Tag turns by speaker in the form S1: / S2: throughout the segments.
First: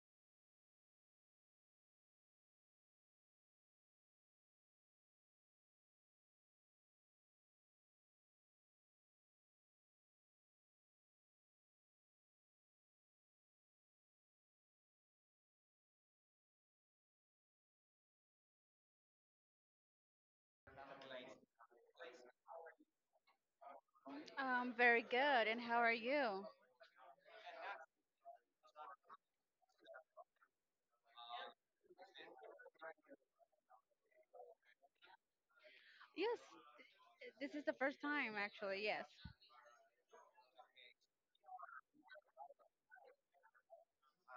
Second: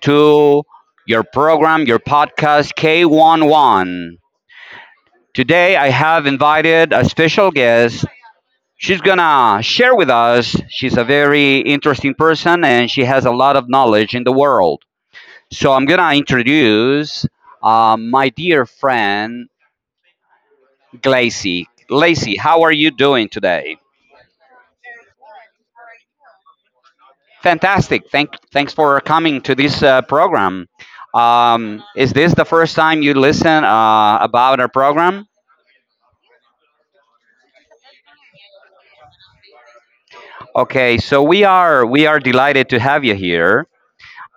S1: to your program, your podcast K11. Today I have invited a special guest. She's gonna share with us. She's a very interesting person and she has a lot of knowledge in the world. So I'm gonna introduce my dear friend Glacy. Lacey, how are you doing today?
S2: Very good. And how are you?
S1: Fantastic. Thanks for coming to this program. Is this the first time you listen about our program?
S2: Yes, this is the first time actually. Yes.
S1: Okay, so we are delighted to have you here.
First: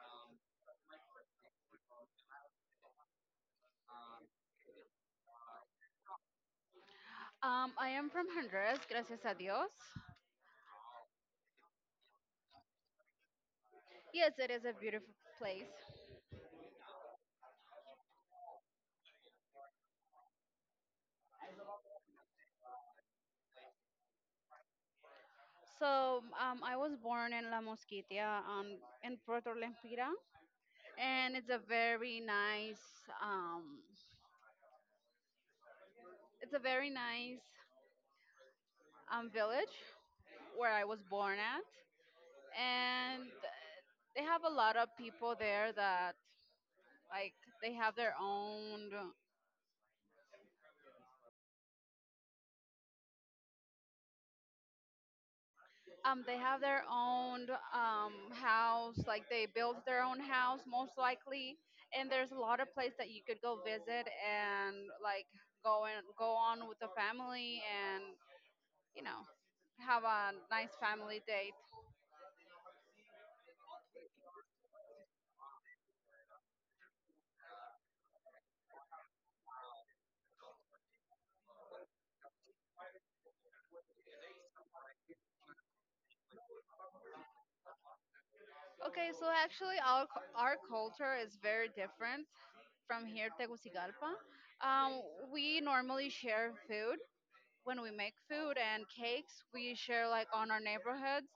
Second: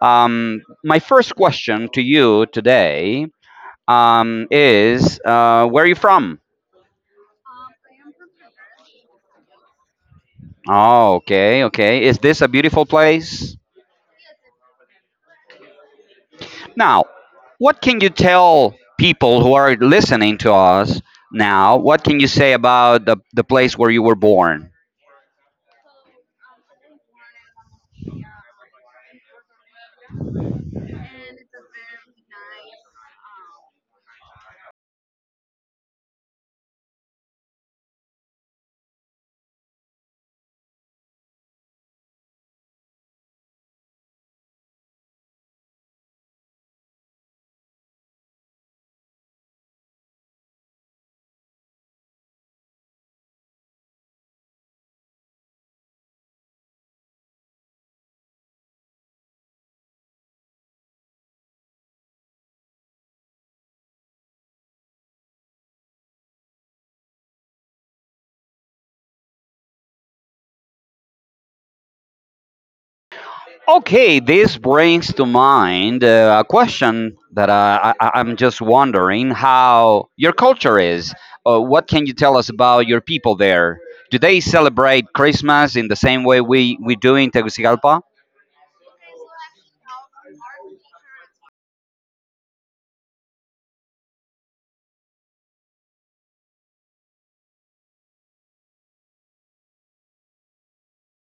S1: My first question to you today is where are you from?
S2: I am from Honduras, gracias a Dios.
S1: Oh, okay, okay. Is this a beautiful place?
S2: Yes, it is a beautiful place.
S1: Now, what can you tell people who are listening to us now? What can you say about the place where you were born?
S2: So, I was born in La Mosquitia, in Puerto Lempira, and it's a very nice, um, it's a very nice, village where I was born at, and they have a lot of people there that like they have their own. They have their own house, like they built their own house, most likely. And there's a lot of place that you could go visit and like go and go on with the family and you know have a nice family date.
S1: Okay, this brings to mind a question that I'm just wondering how your culture is. What can you tell us about your people there? Do they celebrate Christmas in the same way we do in Tegucigalpa?
S2: Okay, so actually our culture is very different from here, Tegucigalpa. Um, we normally share food when we make food and cakes. We share like on our neighborhoods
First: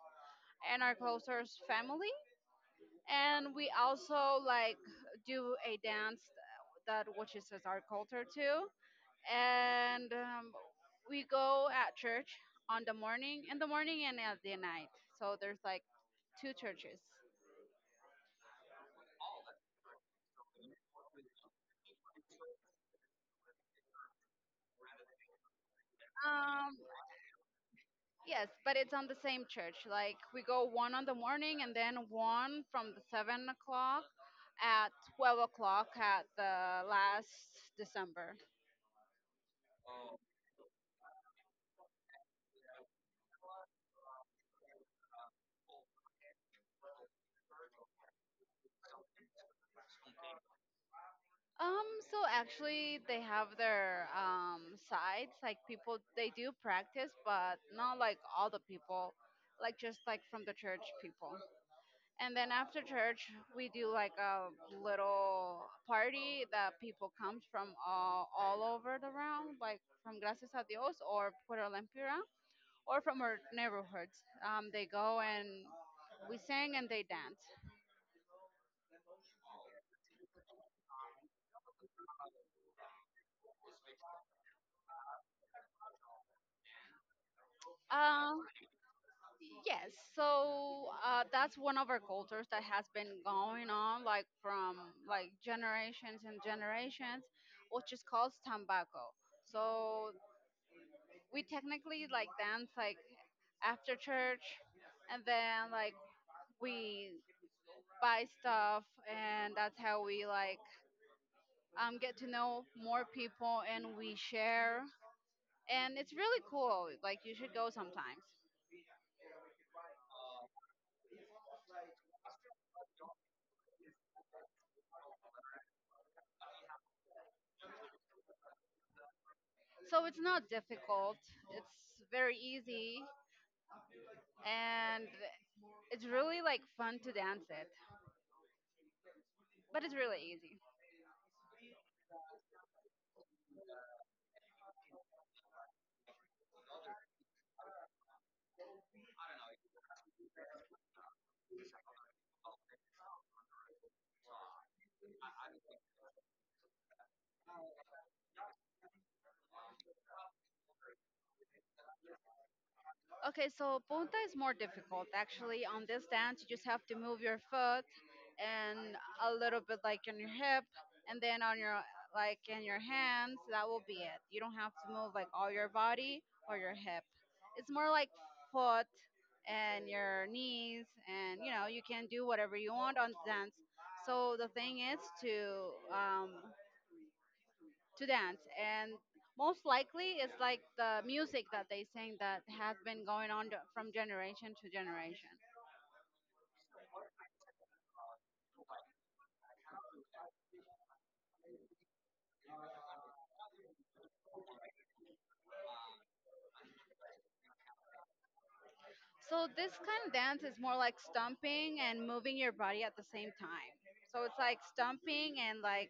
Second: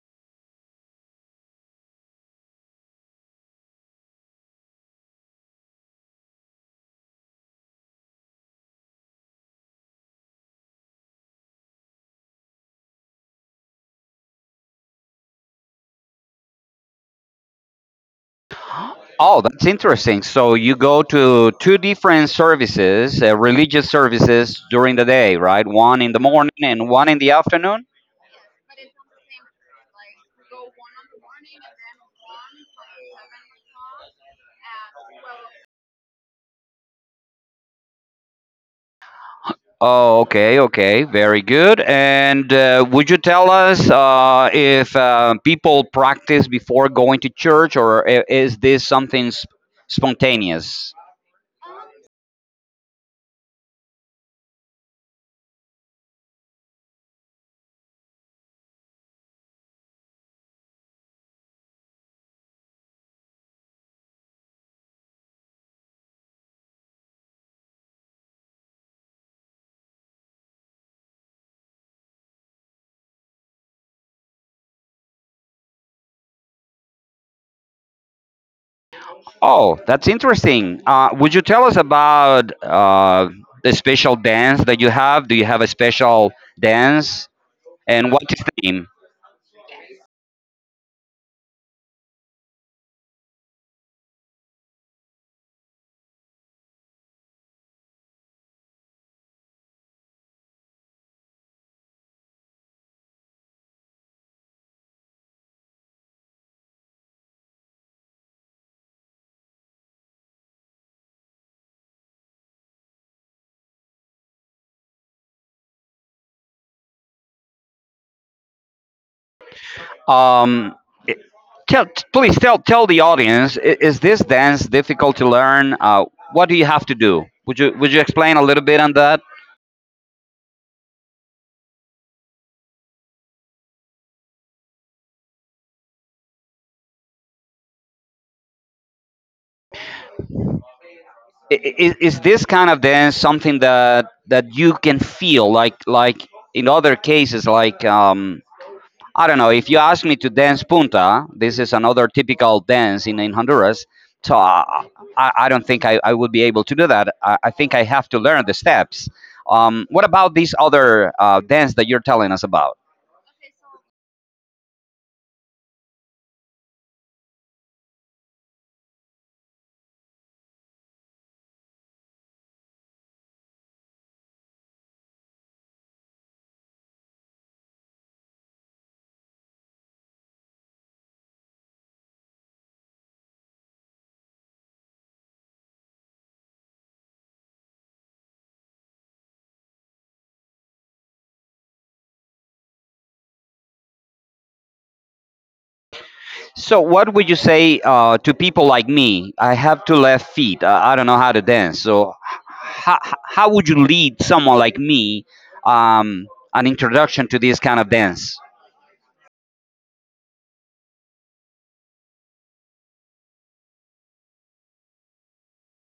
S2: and our closest family, and we also like do a dance that which is as our culture too, and we go at church on the morning in the morning and at the night, so there's like two churches.
S1: Oh, that's interesting. So you go to two different services, religious services during the day, right? One in the morning
S2: Um,
S1: and one in the afternoon.
S2: yes, but it's on the same church. Like we go one on the morning and then one from the 7 o'clock at 12 o'clock at the last december.
S1: Oh, okay, okay, very good. And would you tell us if people practice before going to church, or is this something spontaneous?
S2: So actually, they have their sites. Like people, they do practice, but not like all the people, like just like from the church people. And then after church, we do like a little party that people comes from all over the round, like from Gracias a Dios or Puerto Lempira or from our neighborhoods. They go and we sing and they dance.
S1: Oh, that's interesting. Would you tell us about the special dance that you have? Do you have a special dance, and what is
S2: Um,
S1: the name?
S2: Yes, so that's one of our cultures that has been going on like from like generations and generations, which is called tambako. So we technically like dance like after church, and then like we buy stuff, and that's how we like get to know more people and we share, and it's really cool. Like you should go sometimes.
S1: Um, it- tell, please tell the audience: Is this dance difficult to learn? What do you have to do? Would you explain a little bit on that?
S2: So it's not difficult. It's very easy and it's really like fun to dance it, but it's really easy.
S1: Is this kind of dance something that you can feel like in other cases like I don't know. If you ask me to dance punta, this is another typical dance in Honduras. So I don't think I would be able to do that. I think I have to learn the steps. What about this other dance that you're telling us about?
S2: Okay, so punta is more difficult actually. On this dance, you just have to move your foot and a little bit like on your hip, and then on your like in your hands. That will be it. You don't have to move like all your body or your hip. It's more like foot and your knees, and you know you can do whatever you want on the dance. So the thing is um, to dance, and most likely it's like the music that they sing that has been going on to- from generation to generation.
S1: So what would you say to people like me? I have two left feet. I don't know how to dance. How would you lead someone like me, um, an introduction to this kind of dance?
S2: So this kind of dance is more like stomping and moving your body at the same time, so it's like stomping and like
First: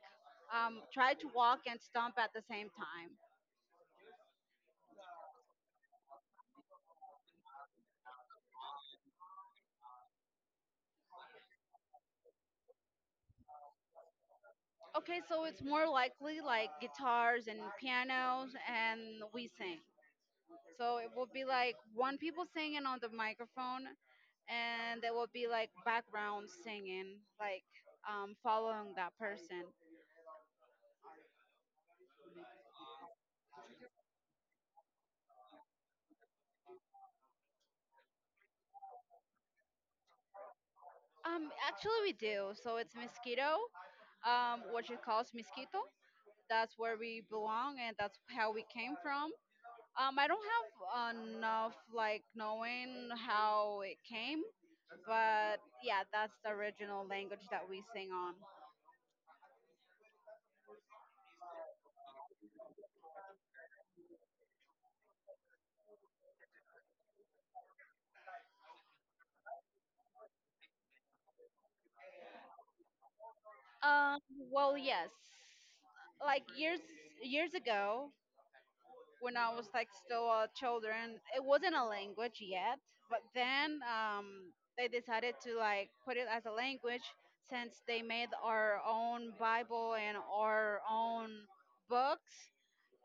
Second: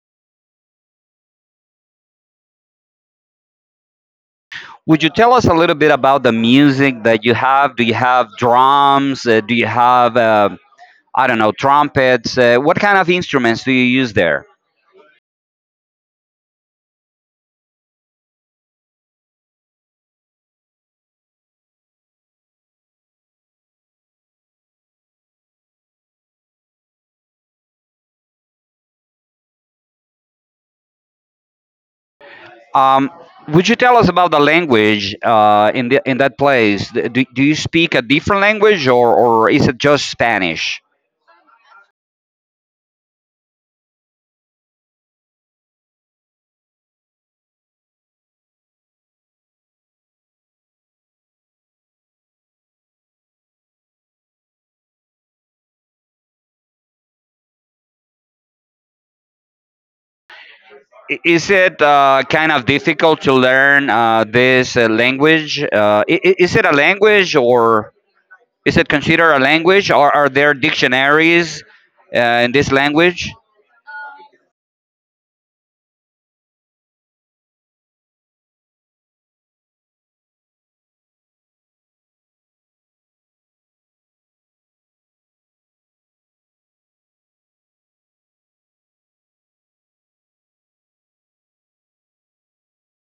S2: try to walk and stomp at the same time.
S1: Would you tell us a little bit about the music that you have? Do you have drums? Do you have, I don't know, trumpets? What kind of instruments do you use there?
S2: Okay, so it's more likely like guitars and pianos and we sing. So it will be like one people singing on the microphone, and there will be like background singing, like following that person.
S1: Um, would you tell us about the language in that place? Do you speak a different language, or is it just Spanish?
S2: Actually, we do. So it's mosquito, which it calls mosquito. That's where we belong, and that's how we came from. I don't have enough like knowing how it came, but yeah, that's the original language that we sing on.
S1: Is it kind of difficult to learn this language? Is it a language, or is it considered a language? Or are there dictionaries in this language?
S2: Um, well, yes, like years ago, when I was like still a children. It wasn't a language yet, but then they decided to like put it as a language since they made our own Bible and our own books,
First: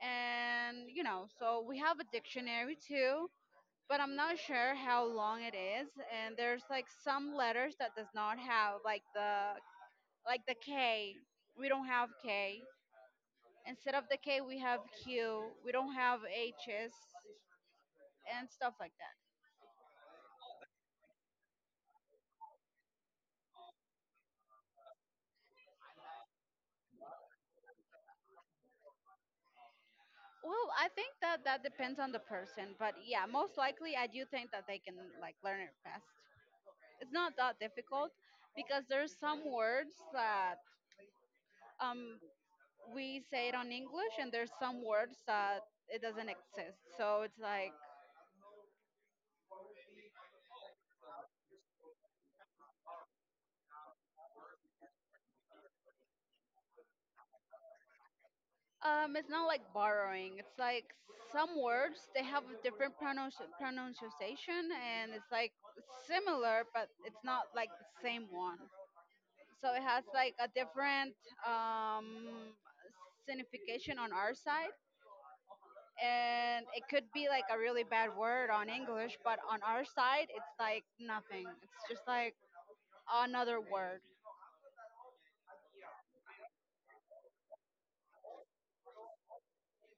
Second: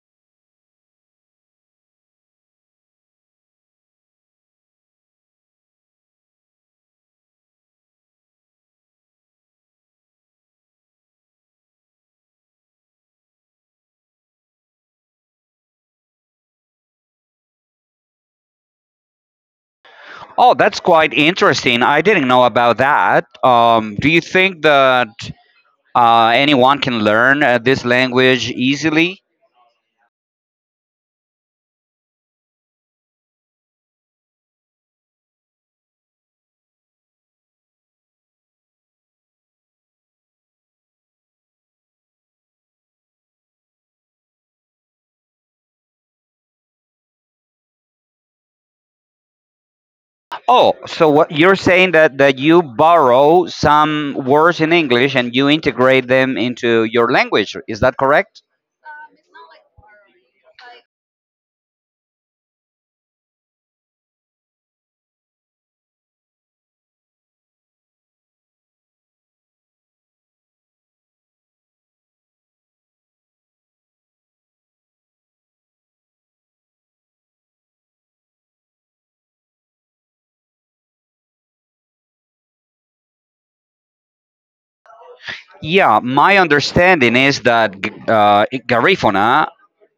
S2: and you know, so we have a dictionary too. But I'm not sure how long it is, and there's like some letters that does not have like the K. We don't have K. Instead of the K, we have Q. We don't have H's and stuff like that.
S1: Oh, that's quite interesting. I didn't know about that. Do you think that anyone can learn this language easily?
S2: Well, I think that that depends on the person, but yeah, most likely I do think that they can like learn it fast. It's not that difficult, because there's some words that um we say it on English, and there's some words that it doesn't exist. So it's like
S1: Oh, so what you're saying that, you borrow some words in English and you integrate them into your language. Is that correct?
S2: it's not like borrowing. It's like some words they have a different pronunciation, and it's like similar but it's not like the same one. So it has like a different um, signification on our side, and it could be like a really bad word on english, but on our side it's like nothing, it's just like another word.
S1: Yeah, my understanding is that Garifuna,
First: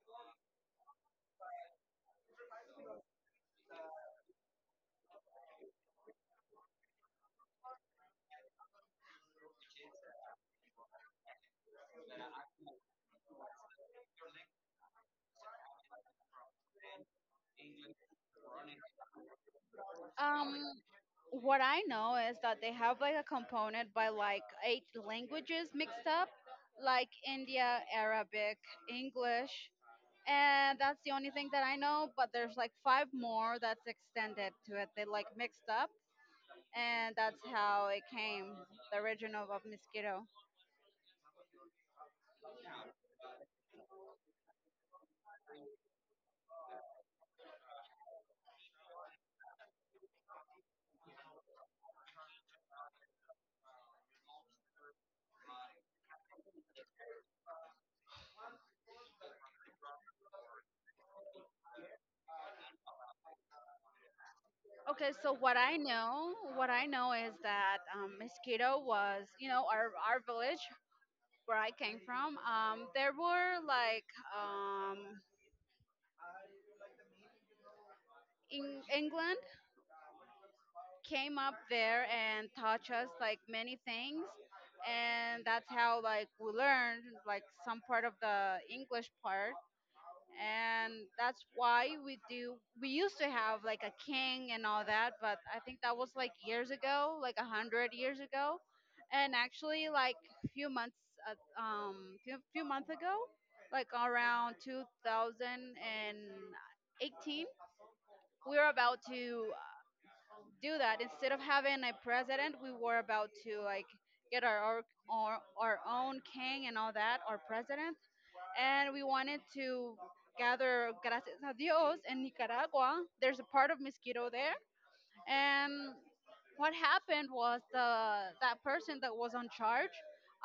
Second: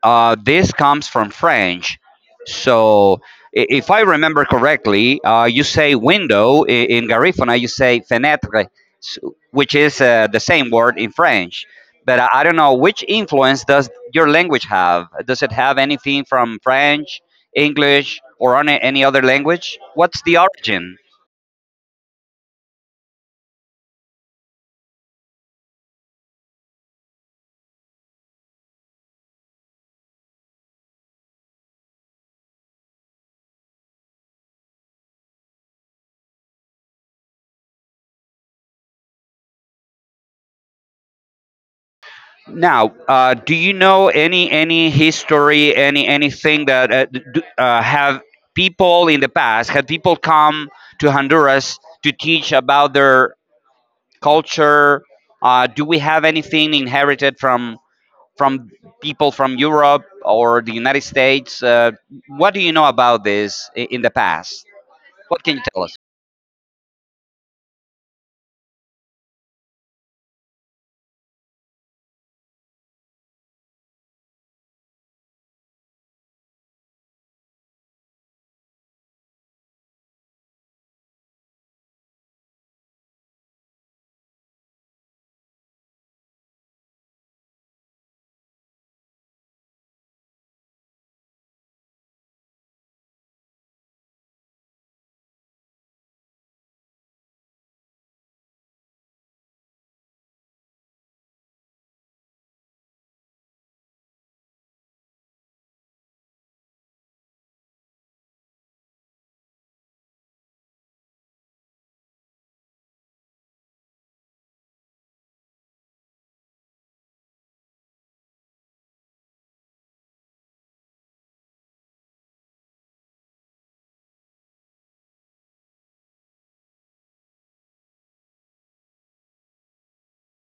S1: this comes from French. So, if I remember correctly, you say window in Garifuna, you say fenêtre, s- which is the same word in French. But I don't know, which influence does your language have? Does it have anything from French, English, or any other language? What's the
S2: Um,
S1: origin?
S2: what I know is that they have like a component by like eight languages mixed up, like india, arabic, english, and that's the only thing that I know, but there's like five more that's extended to it they like mixed up, and that's how it came, the origin of mosquito.
S1: Now, do you know any history, anything that have people in the past had people come to Honduras to teach about their culture? Do we have anything inherited from from people from Europe or the United States? What do you know about this in the past?
S2: Okay, so
S1: What can you tell us?
S2: what I know is that mosquito was, you know, our village where I came from. There were like um, in England came up there and taught us like many things, and that's how like we learned like some part of the English part, and that's why we do we used to have like a king and all that, but I think that was like years ago, like 100 years ago. And actually like a few months uh, um few months ago, like around 2018, we were about to do that. Instead of having a president, we were about to like get our own king and all that our president, and we wanted to gather gracias a Dios in Nicaragua. There's a part of Mosquito there, and what happened was the that person that was on charge,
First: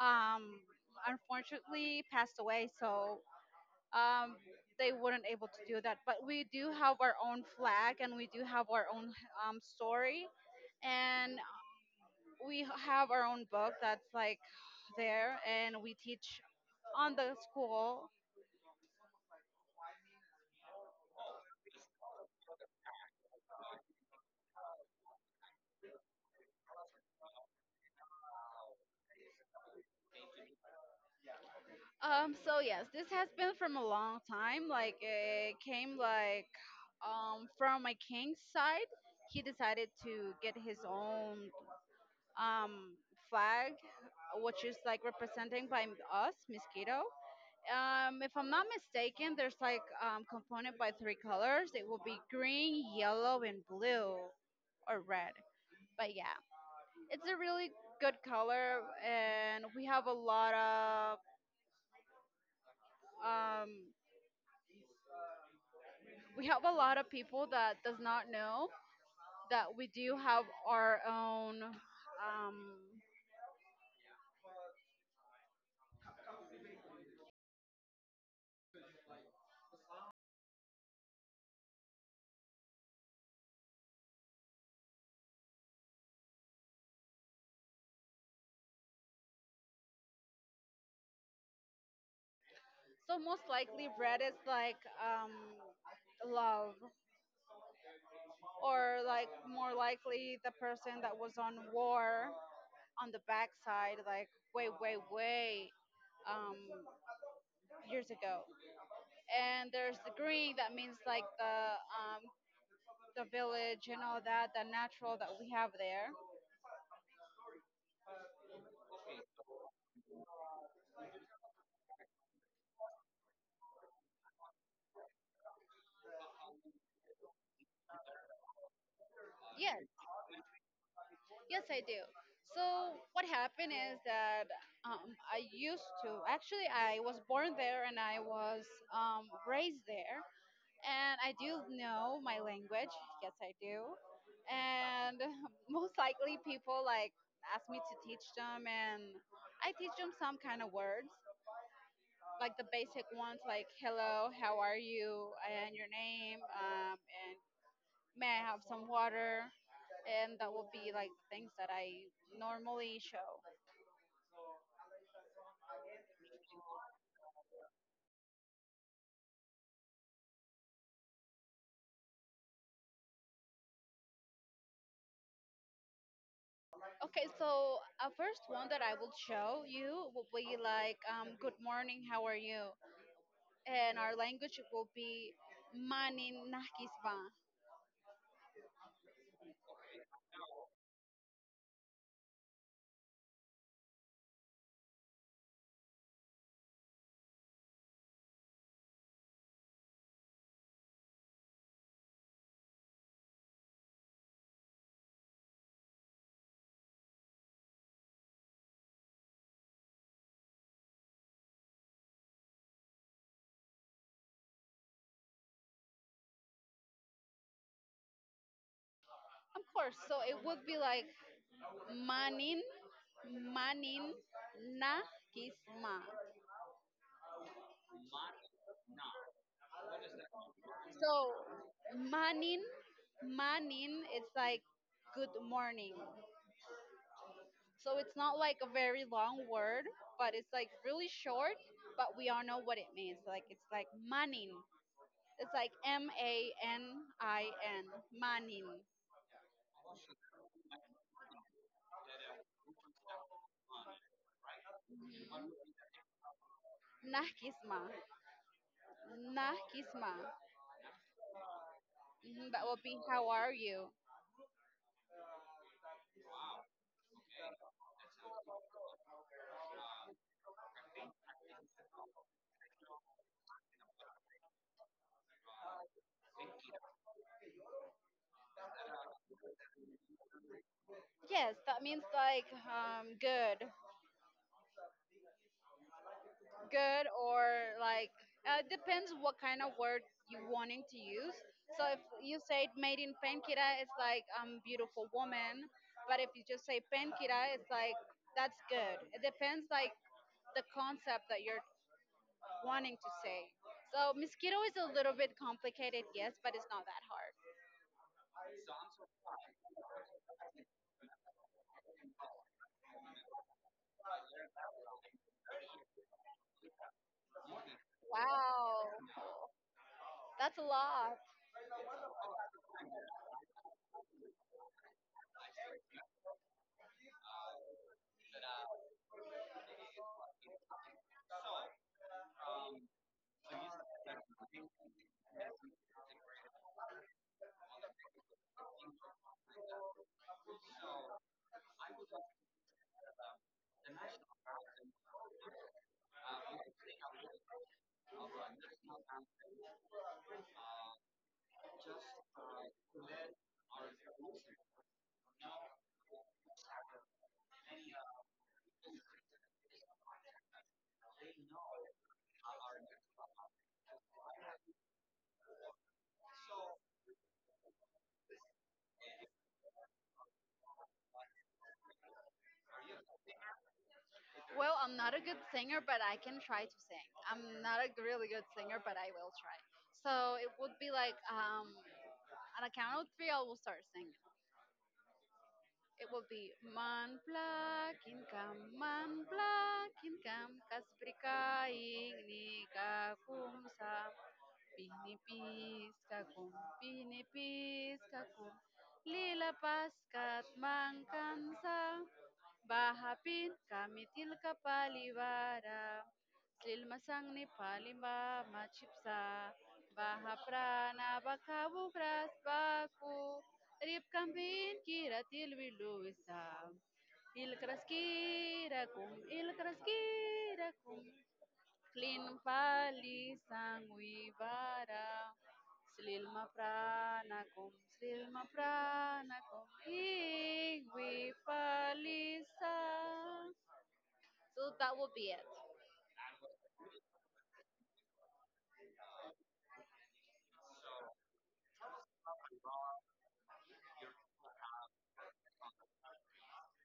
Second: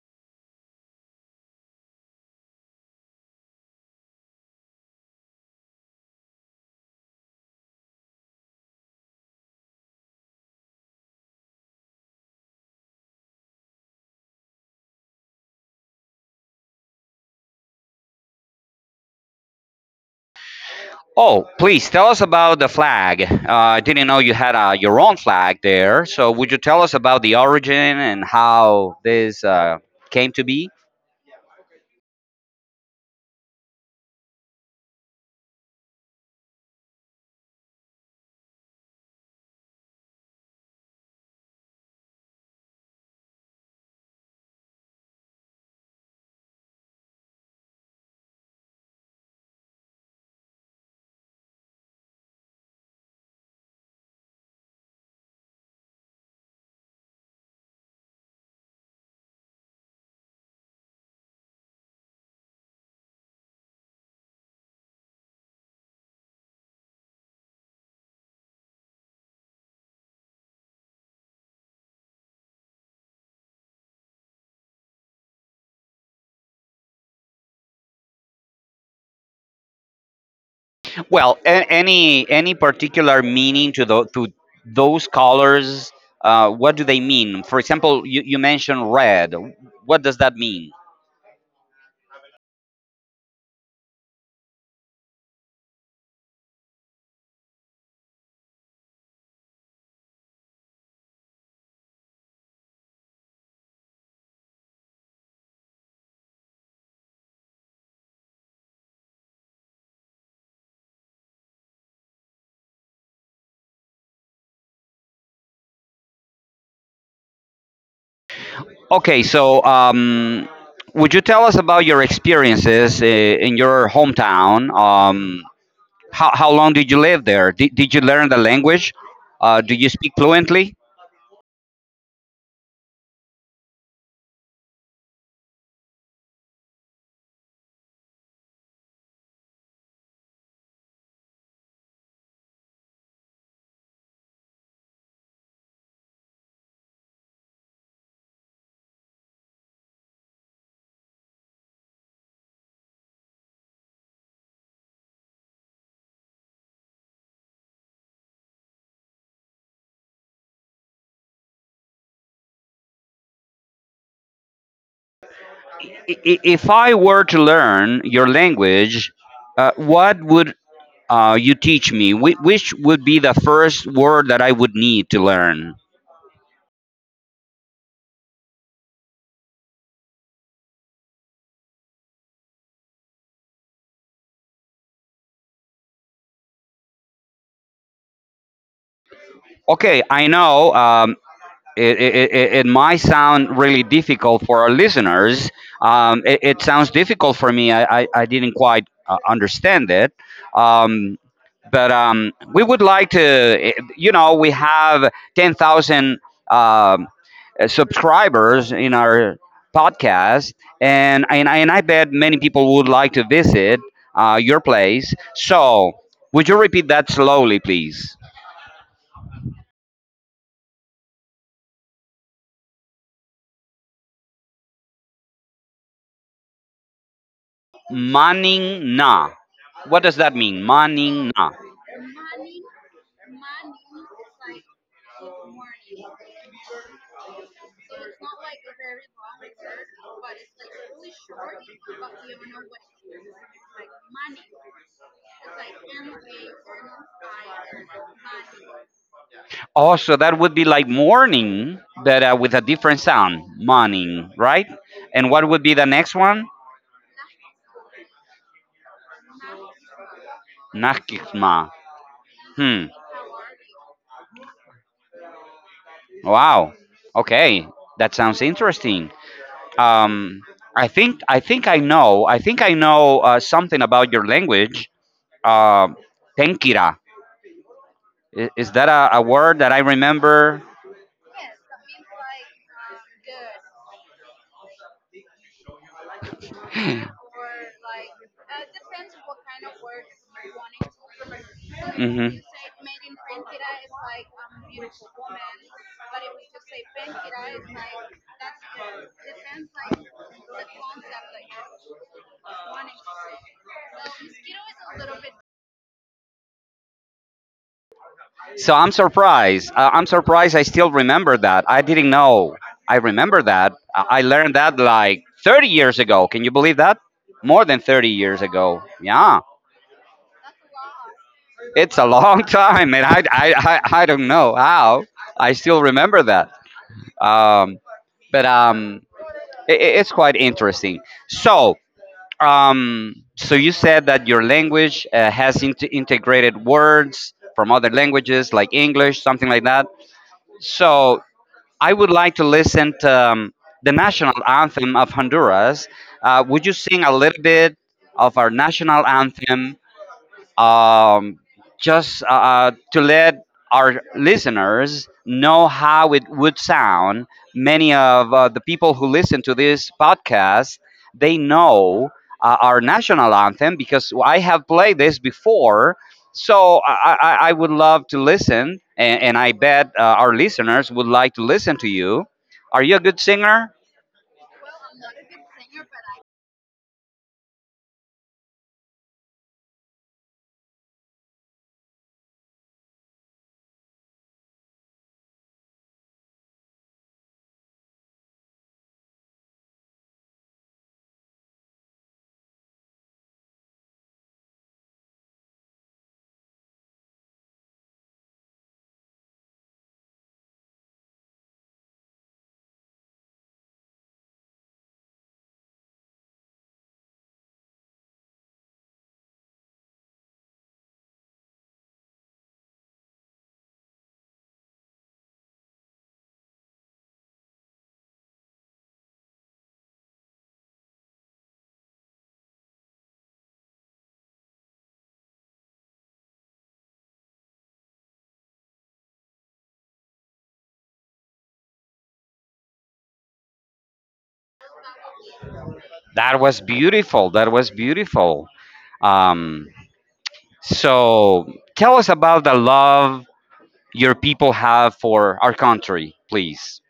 S2: um, unfortunately passed away. So. Um, they weren't able to do that, but we do have our own flag, and we do have our own story, and we have our own book that's like there, and we teach on the school.
S1: Oh, please tell us about the flag. I didn't know you had your own flag there. So, would you tell us about the origin and how this came to be?
S2: So yes, this has been from a long time. Like it came like from my king's side. He decided to get his own um flag, which is like representing by us, mosquito. If I'm not mistaken, there's like component by three colors. It will be green, yellow, and blue or red. But yeah, it's a really good color, and we have a lot of um we have a lot of people that does not know that we do have our own um.
S1: Well, any particular meaning to to those colors? What do they mean? For example, you mentioned red. What does that mean?
S2: So most likely red is like love or like more likely the person that was on war on the backside like way way way um years ago, and there's the green that means like um the village and all that the natural that we have there.
S1: Okay, so would you tell us about your experiences in your hometown? How long did you live there? Did you learn the language? Do
S2: Yes,
S1: you speak fluently?
S2: yes, I do. So what happened is that I used to actually I was born there, and I was raised there, and I do know my language. Yes, I do, and most likely people like ask me to teach them, and I teach them some kind of words, like the basic ones, like hello, how are you, and your name, and may I have some water? And that will be like things that I normally show.
S1: If I were to learn your language, what would you teach me? Which would be the first word that I would need to learn?
S2: Okay, so a first one that I will show you will be like, good morning, how are you? And our language will be manin nakisba.
S1: Okay, I know. It might sound really difficult for our listeners. It sounds difficult for me. I didn't quite understand it. Um, but we would like to, you know, we have 10,000 subscribers in our podcast, and I bet many people would like to visit your place. So, would you repeat that slowly, please?
S2: Of course, so it would be like manin, manin nakisma.
S1: Maning na. What does that mean?
S2: So
S1: Maning na.
S2: manin, manin, it's like good morning. So it's not like a very long word, but it's like really short, but we all know what it means. Like it's like manin. It's like Manin, manin.
S1: Also, that would be like morning, but with a different sound. Maning, right? And what would be
S2: Mhm.
S1: the next one?
S2: Nakisma. Nakisma.
S1: Nakikma.
S2: Mhm, that will
S1: Hmm.
S2: be how are you?
S1: Wow. Okay. That sounds interesting. Um, I think I know. I think I know something about your language. Uh, Tenkira. Is that a word that I remember?
S2: Yes, that means like good. Good or like depends what kind of word you wanting to use. So if
S1: Mm-hmm.
S2: you say made in pankira it's like beautiful woman, but if you just say pankira it's like that's good. It depends like the concept that you're wanting to say. So mosquito is a little bit complicated, yes, but it's not that hard.
S1: So I'm surprised. I'm surprised I still remember that. I didn't know. I remember that. I learned that like 30 years ago. Can you believe that? More than 30 years ago.
S2: Wow,
S1: Yeah.
S2: that's a lot.
S1: It's a long time, and I don't know how. I still remember that. Um, but I It's quite interesting. So, you said that your language has integrated words from other languages like English, something like that. So, I would like to listen to, the national anthem of Honduras. Would you sing a little bit of our national anthem, um, just to let our listeners know how it would sound. Many of the people who listen to this podcast, they know our national anthem because I have played this before. I would love to listen, and I bet our listeners would like to listen to you. Are you a good singer?
S2: Well, I'm not a good singer, but I can try to sing. I'm not a really good singer, but I will try. So it would be like on a count of three, I will start singing. It would be man plakin kam, kas prikain ni kakum sa, pinipis kakum, pinipis kakum, lilapas kat mangkansa, bahapin kami tilka palibara, silmasang ni palimba machipsa, bahaprana bakabu gras baku, rip kambin kira tilwiluisa. Il kraskira kum, Klinpalisang Wibara, Slilma pranakum, Slilma pranakum, Igwipalisa. So that will be it.
S1: That was beautiful, that was beautiful. Um, so tell us about the love your people have for our country, please.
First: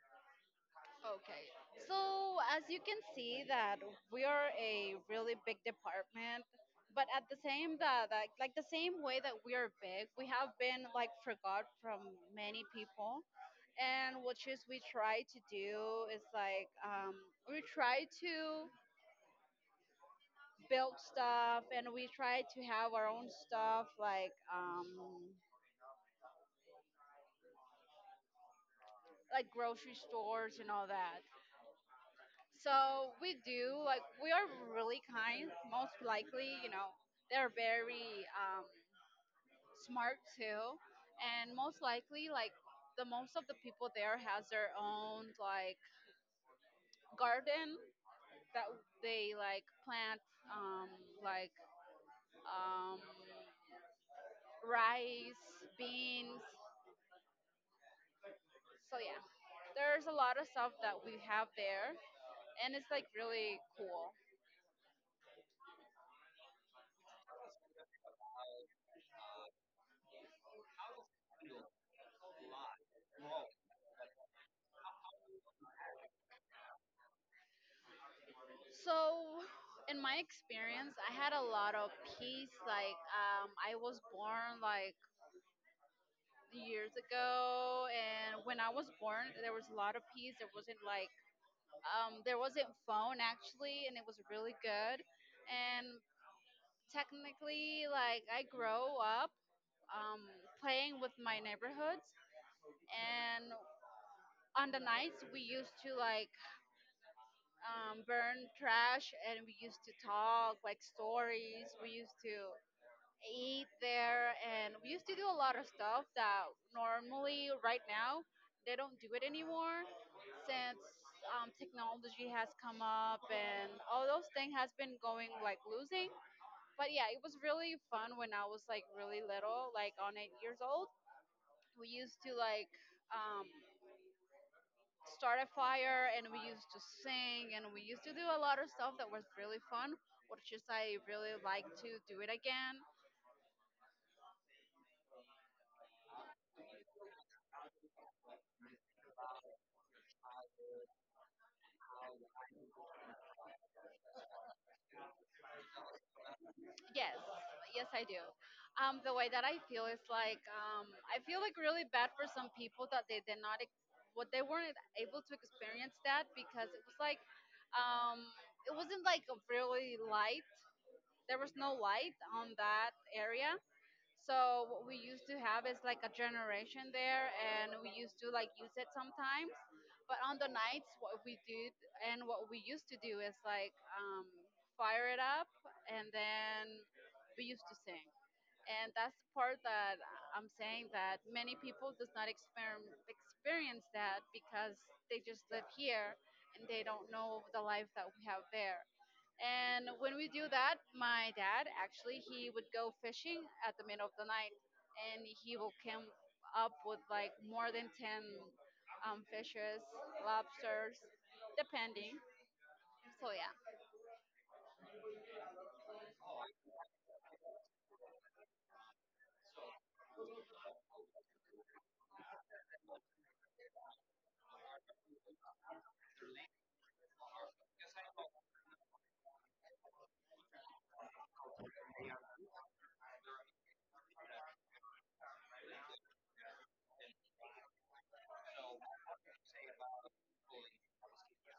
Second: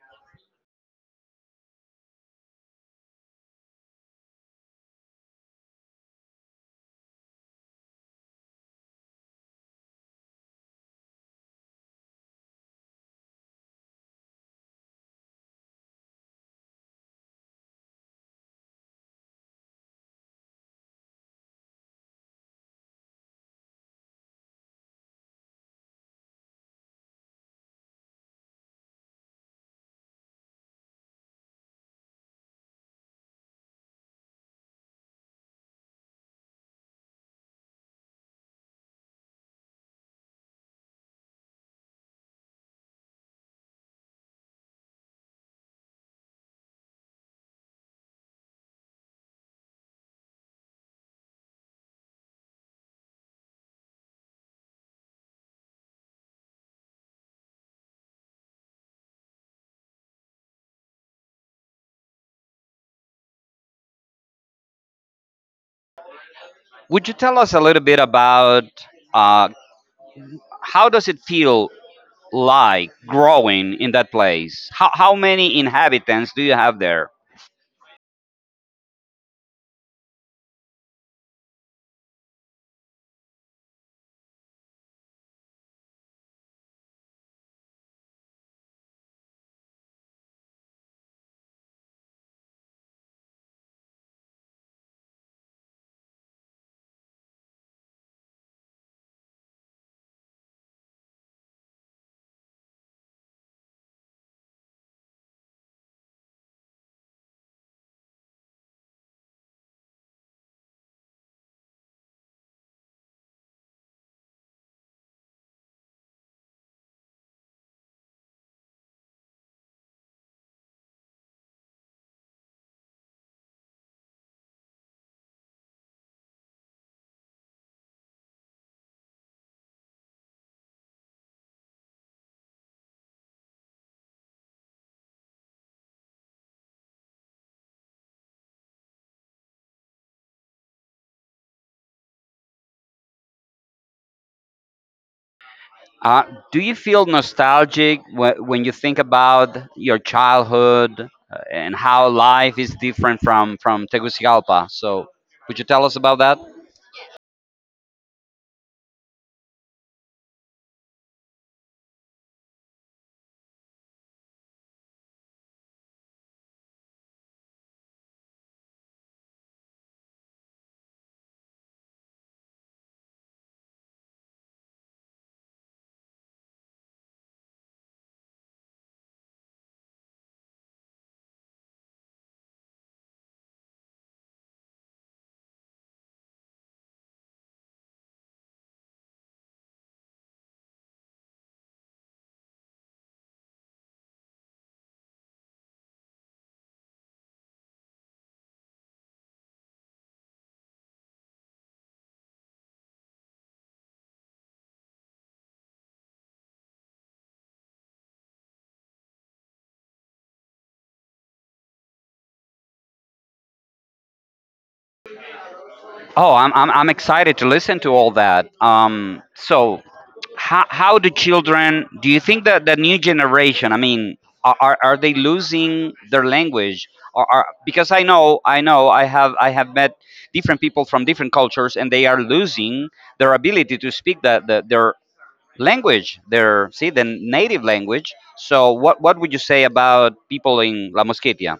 S2: Okay. So as you can see that we are a really big department, but at the same that like the same way that we are big, we have been like forgot from many people. And what just we try to do is we try to build stuff, and we try to have our own stuff like grocery stores and all that. So we do like we are really kind, most likely, you know, they're very smart too. And most likely like the most of the people there has their own like garden that they like plant um like um, rice, beans. So yeah, there's a lot of stuff that we have there, and it's like really cool.
S1: Would you tell us a little bit about uh, how does it feel like growing in that place? How many inhabitants do you have there?
S2: So in my experience, I had a lot of peace. Like I was born like years ago, and when I was born there was a lot of peace. There wasn't like there wasn't phone actually, and it was really good. And technically like I grow up um, playing with my neighborhood. And on the nights we used to like burn trash, and we used to talk like stories, we used to eat there, and we used to do a lot of stuff that normally right now they don't do it anymore since technology has come up, and all those things has been going like losing. But yeah, it was really fun when I was like really little, like on 8 years old. We used to like um, start a fire, and we used to sing, and we used to do a lot of stuff that was really fun, which is I really like to do it again.
S1: Uh, do you feel nostalgic when you think about your childhood and how life is different from Tegucigalpa? So, would you tell us about that?
S2: Yes, yes I do. The way that I feel is like I feel like really bad for some people that they did not ex- what they weren't able to experience that, because it was like um, it wasn't like a really light, there was no light on that area. So what we used to have is like a generation there, and we used to like use it sometimes. But on the nights, what we did and what we used to do is fire it up, and then we used to sing. And that's the part that I'm saying that many people does not exper- experience that because they just live here and they don't know the life that we have there. And when we do that, my dad actually he would go fishing at the middle of the night, and he will come up with like more than ten fishes, lobsters, depending. So yeah.
S1: Oh, I'm excited to listen to all that. How do children, do you think that the new generation, I mean, are they losing their language? Or are, because I know, I have met different people from different cultures and they are losing their ability to speak their language, their, see, the native language. So, what would you say about people in La Mosquitia?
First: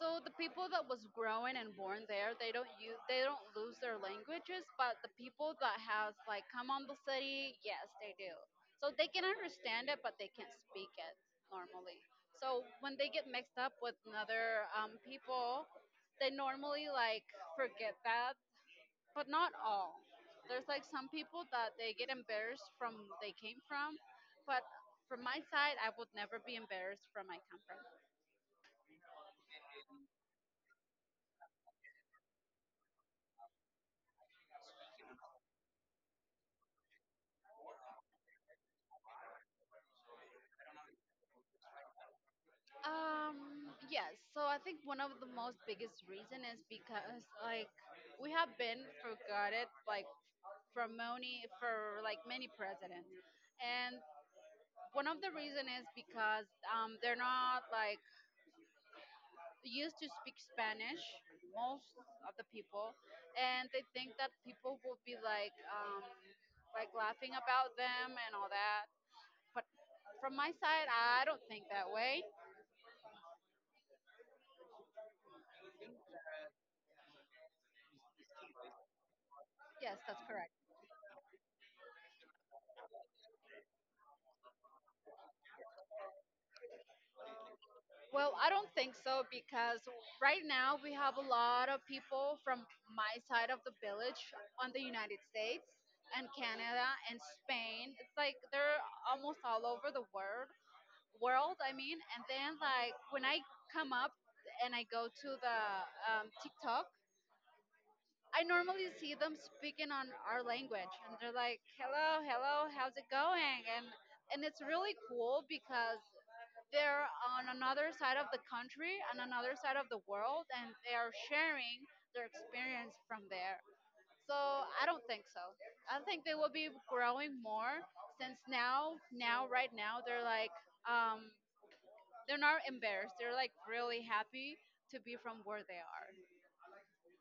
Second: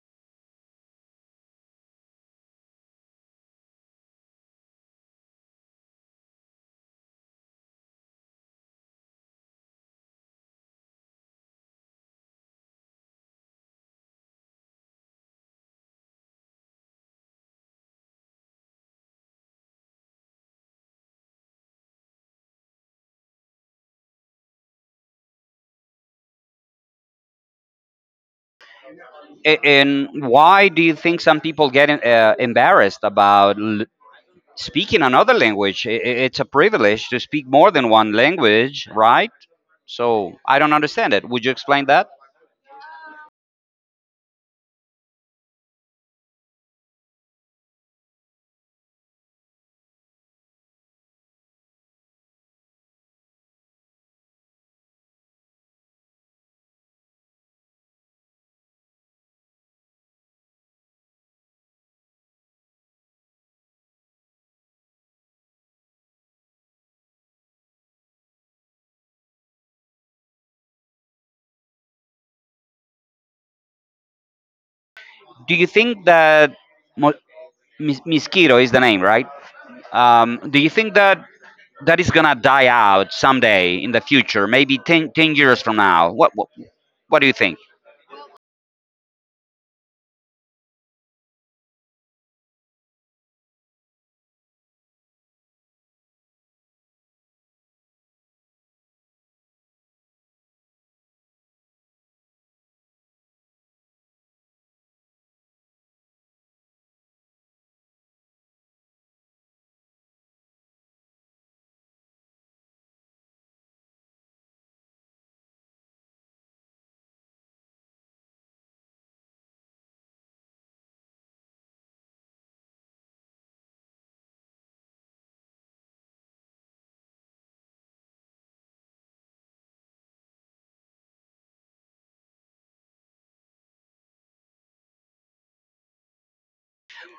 S2: So the people that was growing and born there, they don't use, they don't lose their languages, but the people that has like come on the city, yes, they do. So they can understand it, but they can't speak it normally. So when they get mixed up with another people, they normally like forget that, but not all. There's like some people that they get embarrassed from they came from, but from my side, I would never be embarrassed from my country.
S1: And why do you think some people get embarrassed about speaking another language? It's a privilege to speak more than one language, right? So I don't understand it. Would you explain that?
S2: Um, yes. So I think one of the most biggest reason is because like we have been forgotten like from many for like many presidents, and one of the reason is because they're not like used to speak Spanish, most of the people, and they think that people will be like laughing about them and all that. But from my side, I don't think that way.
S1: Do you think that Mo- Mosquito is the name, right?
S2: Yes, that's correct.
S1: Do you think that is gonna die out someday in the future, maybe 10 10 years from now? What do you think?
S2: Well, I don't think so because right now we have a lot of people from my side of the village on the United States and Canada and Spain. It's like they're almost all over the world, world I mean. And then like when I come up and I go to the TikTok, I normally see them speaking on our language, and they're like, "Hello, hello, how's it going?" And it's really cool because they're on another side of the country and another side of the world, and they are sharing their experience from there. So I don't think so. I think they will be growing more since now right now they're like um they're not embarrassed, they're like really happy to be from where they are.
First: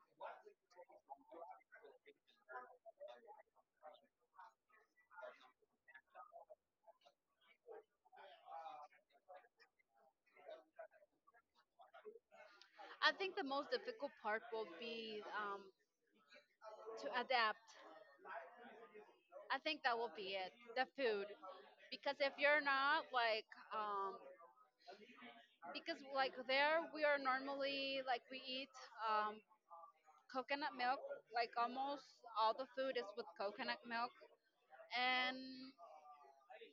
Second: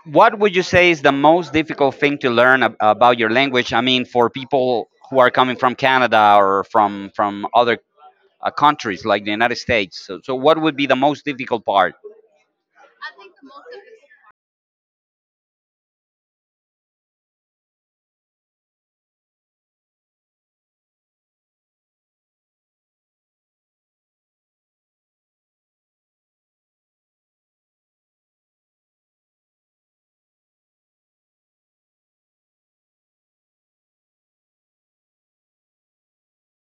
S1: What would you say is the most difficult thing to learn about your language? I mean, for people who are coming from Canada or from other countries like the United States. So what would be the most difficult part?
S2: I think the most difficult part will be to adapt. I think that will be it, the food, because if you're not like because like there we are normally like we eat um, coconut milk, like almost all the food is with coconut milk. And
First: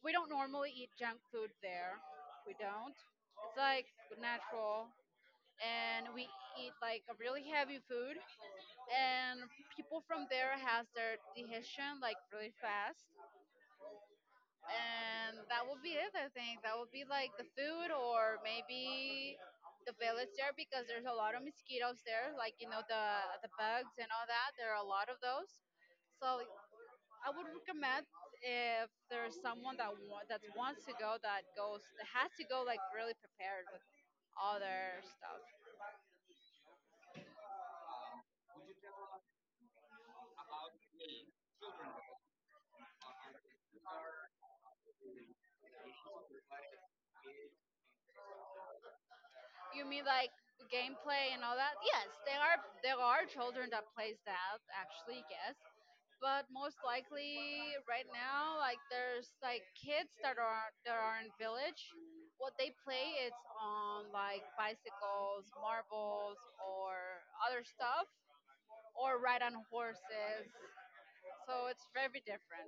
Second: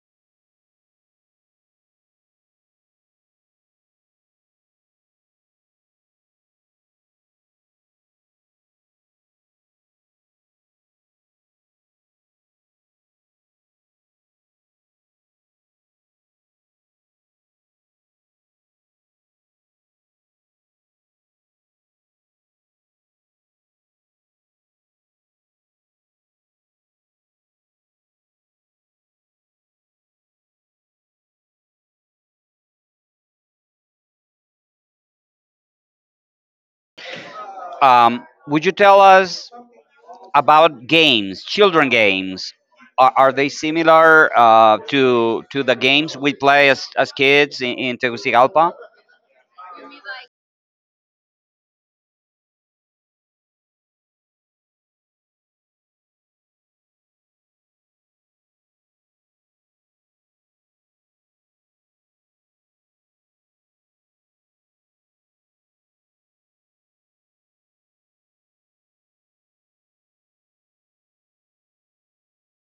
S2: we don't normally eat junk food there, we don't, it's like natural. And we eat like a really heavy food, and people from there has their digestion like really fast. And that would be it, I think that would be like the food, or maybe the village there, because there's a lot of mosquitoes there, like you know the bugs and all that, there are a lot of those. So I would recommend if there's someone that wa- that wants to go, that goes, that has to go like really prepared with all their stuff.
S1: Would you tell us about games, children games? Are they similar to the games we play as kids in Tegucigalpa?
S2: You mean like gameplay and all that? Yes, there are, there are children that plays that, actually, yes. But most likely right now like there's like kids that are in village, what they play it's on like bicycles, marbles, or other stuff, or ride on horses, so it's very different.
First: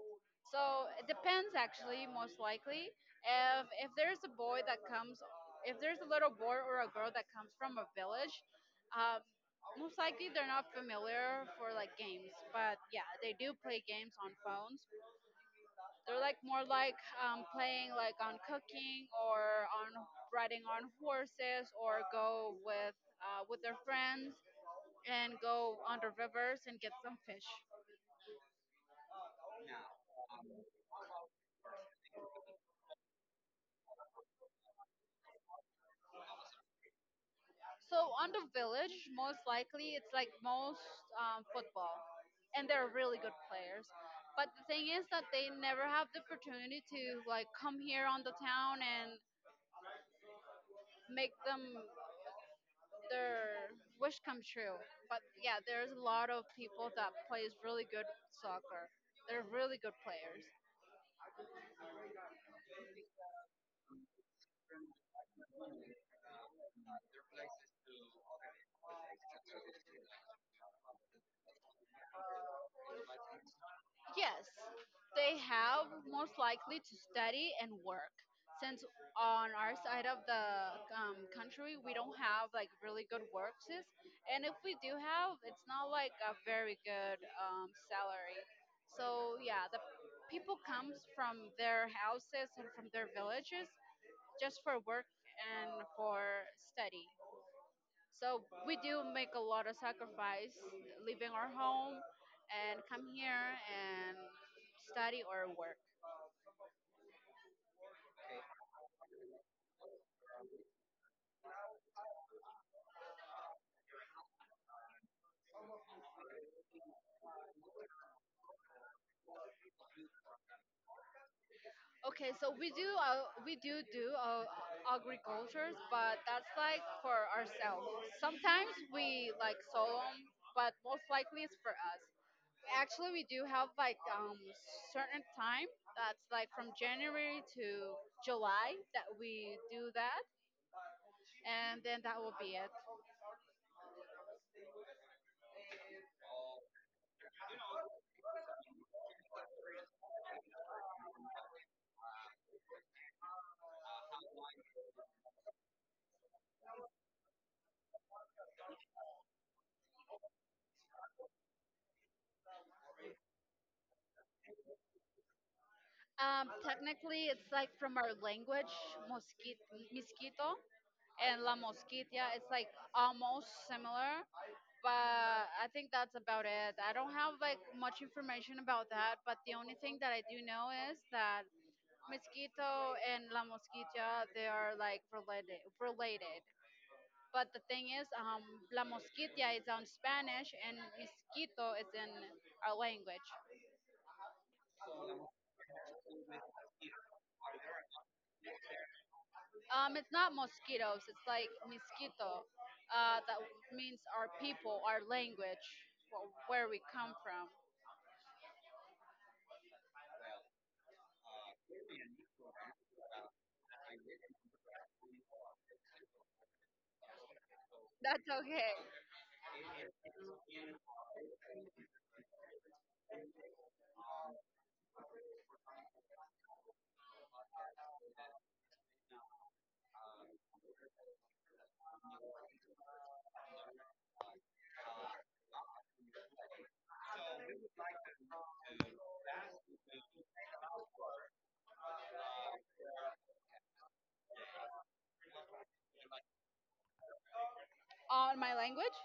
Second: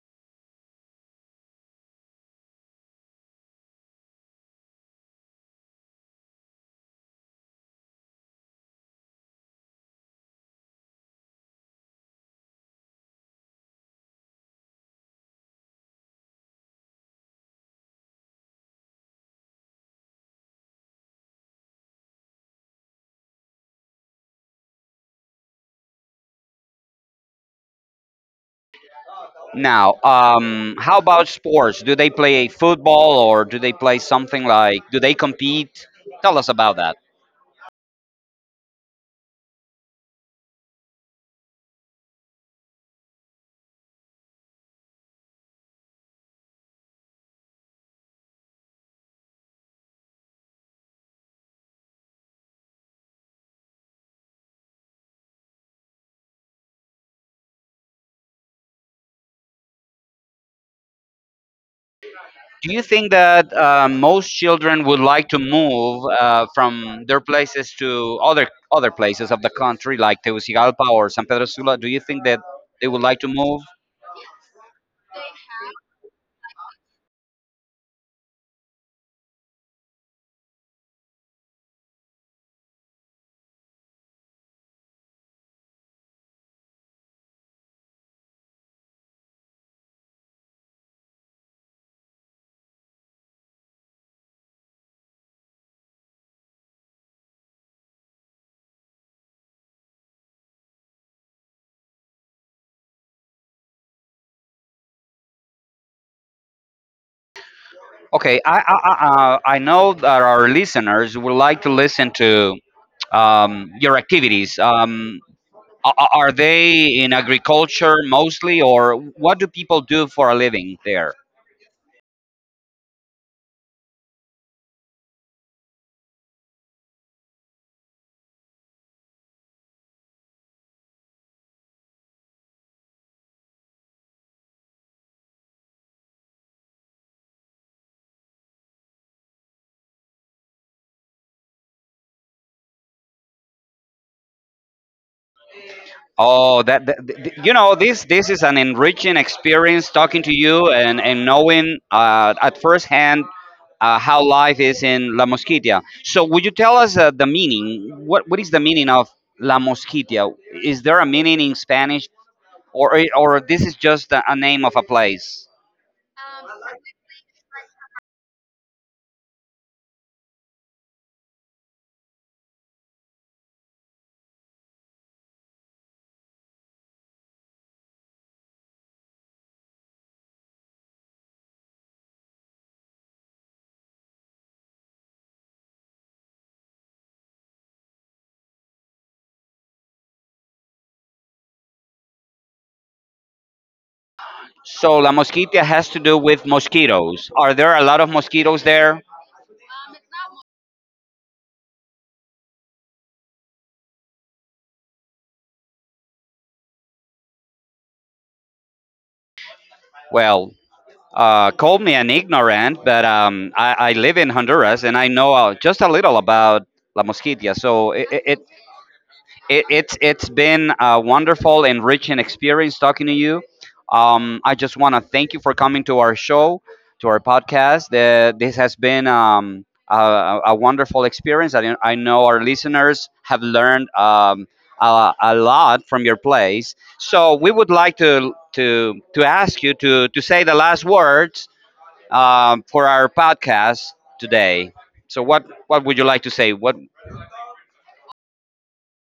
S2: So it depends actually, most likely, if there's a boy that comes, if there's a little boy or a girl that comes from a village, um, most likely they're not familiar for like games, but yeah, they do play games on phones. They're like more like playing like on cooking or on riding on horses or go with their friends and go on the rivers and get some fish.
S1: Now, how about sports? Do they play football or do they play something like? Do they compete? Tell us about that.
S2: So on the village, most likely it's like most football, and they're really good players. But the thing is that they never have the opportunity to like come here on the town and make them their wish come true. But yeah, there's a lot of people that plays really good soccer. They're really good players.
S1: Do you think that most children would like to move from their places to other other places of the country, like Tegucigalpa or San Pedro Sula? Do you think that they would like to move?
S2: Yes, they have most likely to study and work. Since on our side of the country, we don't have like really good works, and if we do have, it's not like a very good salary. So yeah, the people comes from their houses and from their villages just for work and for study. So we do make a lot of sacrifice leaving our home and come here and study or work.
S1: Okay, I know that our listeners would like to listen to, your activities. Are they in agriculture mostly, or what do people do for a living there?
S2: Okay, so we do do agricultures, but that's like for ourselves. Sometimes we like sell 'em, but most likely it's for us. Actually, we do have like certain time that's like from January to July that we do that, and then that will be it.
S1: Oh, you know, this is an enriching experience talking to you, and knowing at first hand how life is in La Mosquitia. So, would you tell us the meaning? What is the meaning of La Mosquitia? Is there a meaning in Spanish, or this is just a name of a place?
S2: Technically, it's like from our language, mosquito, mosquito, and la mosquitia. It's like almost similar, but I think that's about it. I don't have like much information about that, but the only thing that I do know is that mosquito and la mosquitia they are like related. Related. But the thing is, la mosquitia is on Spanish and mosquito is in our language.
S1: So, La Mosquitia has to do with mosquitoes. Are there a lot of mosquitoes there?
S2: It's not mosquitoes. It's like mosquito. That means our people, our language, wh- where we come from.
S1: Well, call me an ignorant, but I live in Honduras and I know just a little about La Mosquitia. So
S2: That's okay.
S1: it's been a wonderful, enriching experience talking to you. I just want to thank you for coming to our show, to our podcast. This has been a wonderful experience. I know our listeners have learned a lot from your place. So we would like to ask you to say the last words for our podcast today. So, what would you like to say? What
S2: On my language.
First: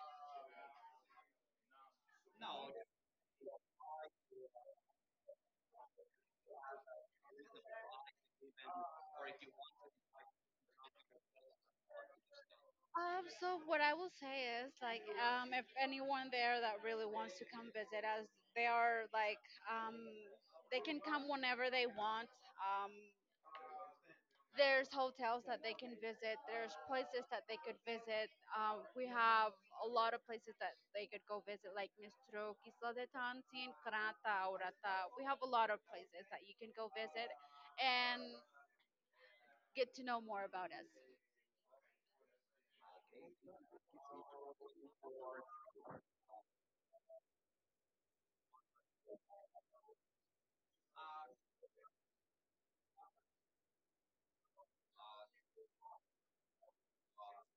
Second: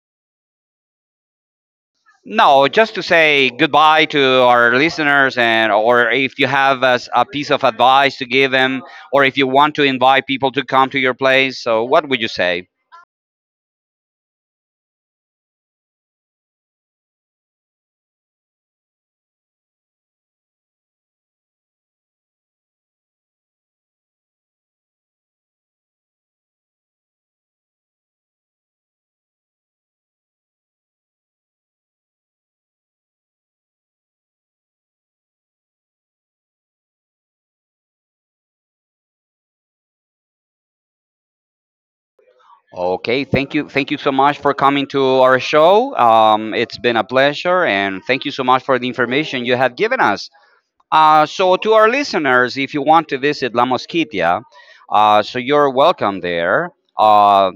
S1: no, just to say goodbye to our listeners, and or if you have a, a piece of advice to give them, or if you want to invite people to come to your place. So, what would you say?
S2: So what I will say is like if anyone there that really wants to come visit us, they are like um, they can come whenever they want. Um, There's hotels that they can visit. There's places that they could visit. We have a lot of places that they could go visit, like Mistro, Isla de Tansin, Krata, Urata. We have a lot of places that you can go visit and get to know more about us.
S1: Okay, thank you so much for coming to our show. It's been a pleasure, and thank you so much for the information you have given us. So, to our listeners, if you want to visit La Mosquitia, so you're welcome there. Uh,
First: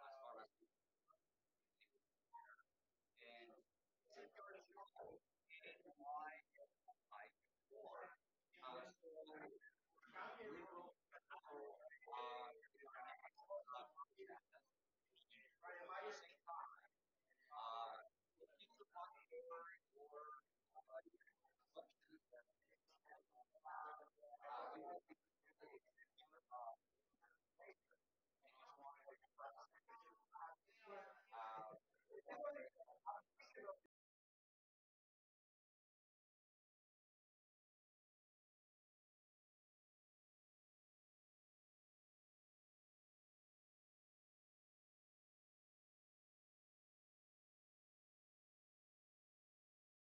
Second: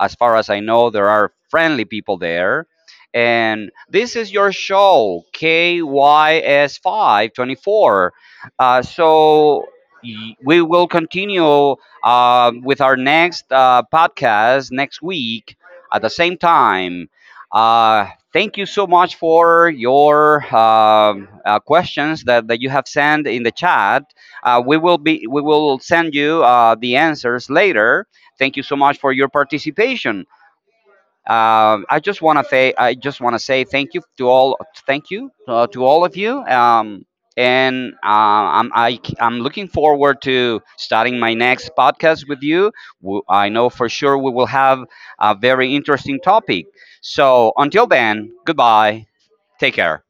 S1: as far as I know, there are friendly people there. And this is your show, KYS524. So we will continue with our next podcast next week at the same time. Uh, thank you so much for your questions that you have sent in the chat. We will send you the answers later. Thank you so much for your participation. I just want to say thank you to all, thank you to all of you. And I'm I, c- I'm looking forward to starting my next podcast with you. I know for sure we will have a very interesting topic. So until then, goodbye. Take care.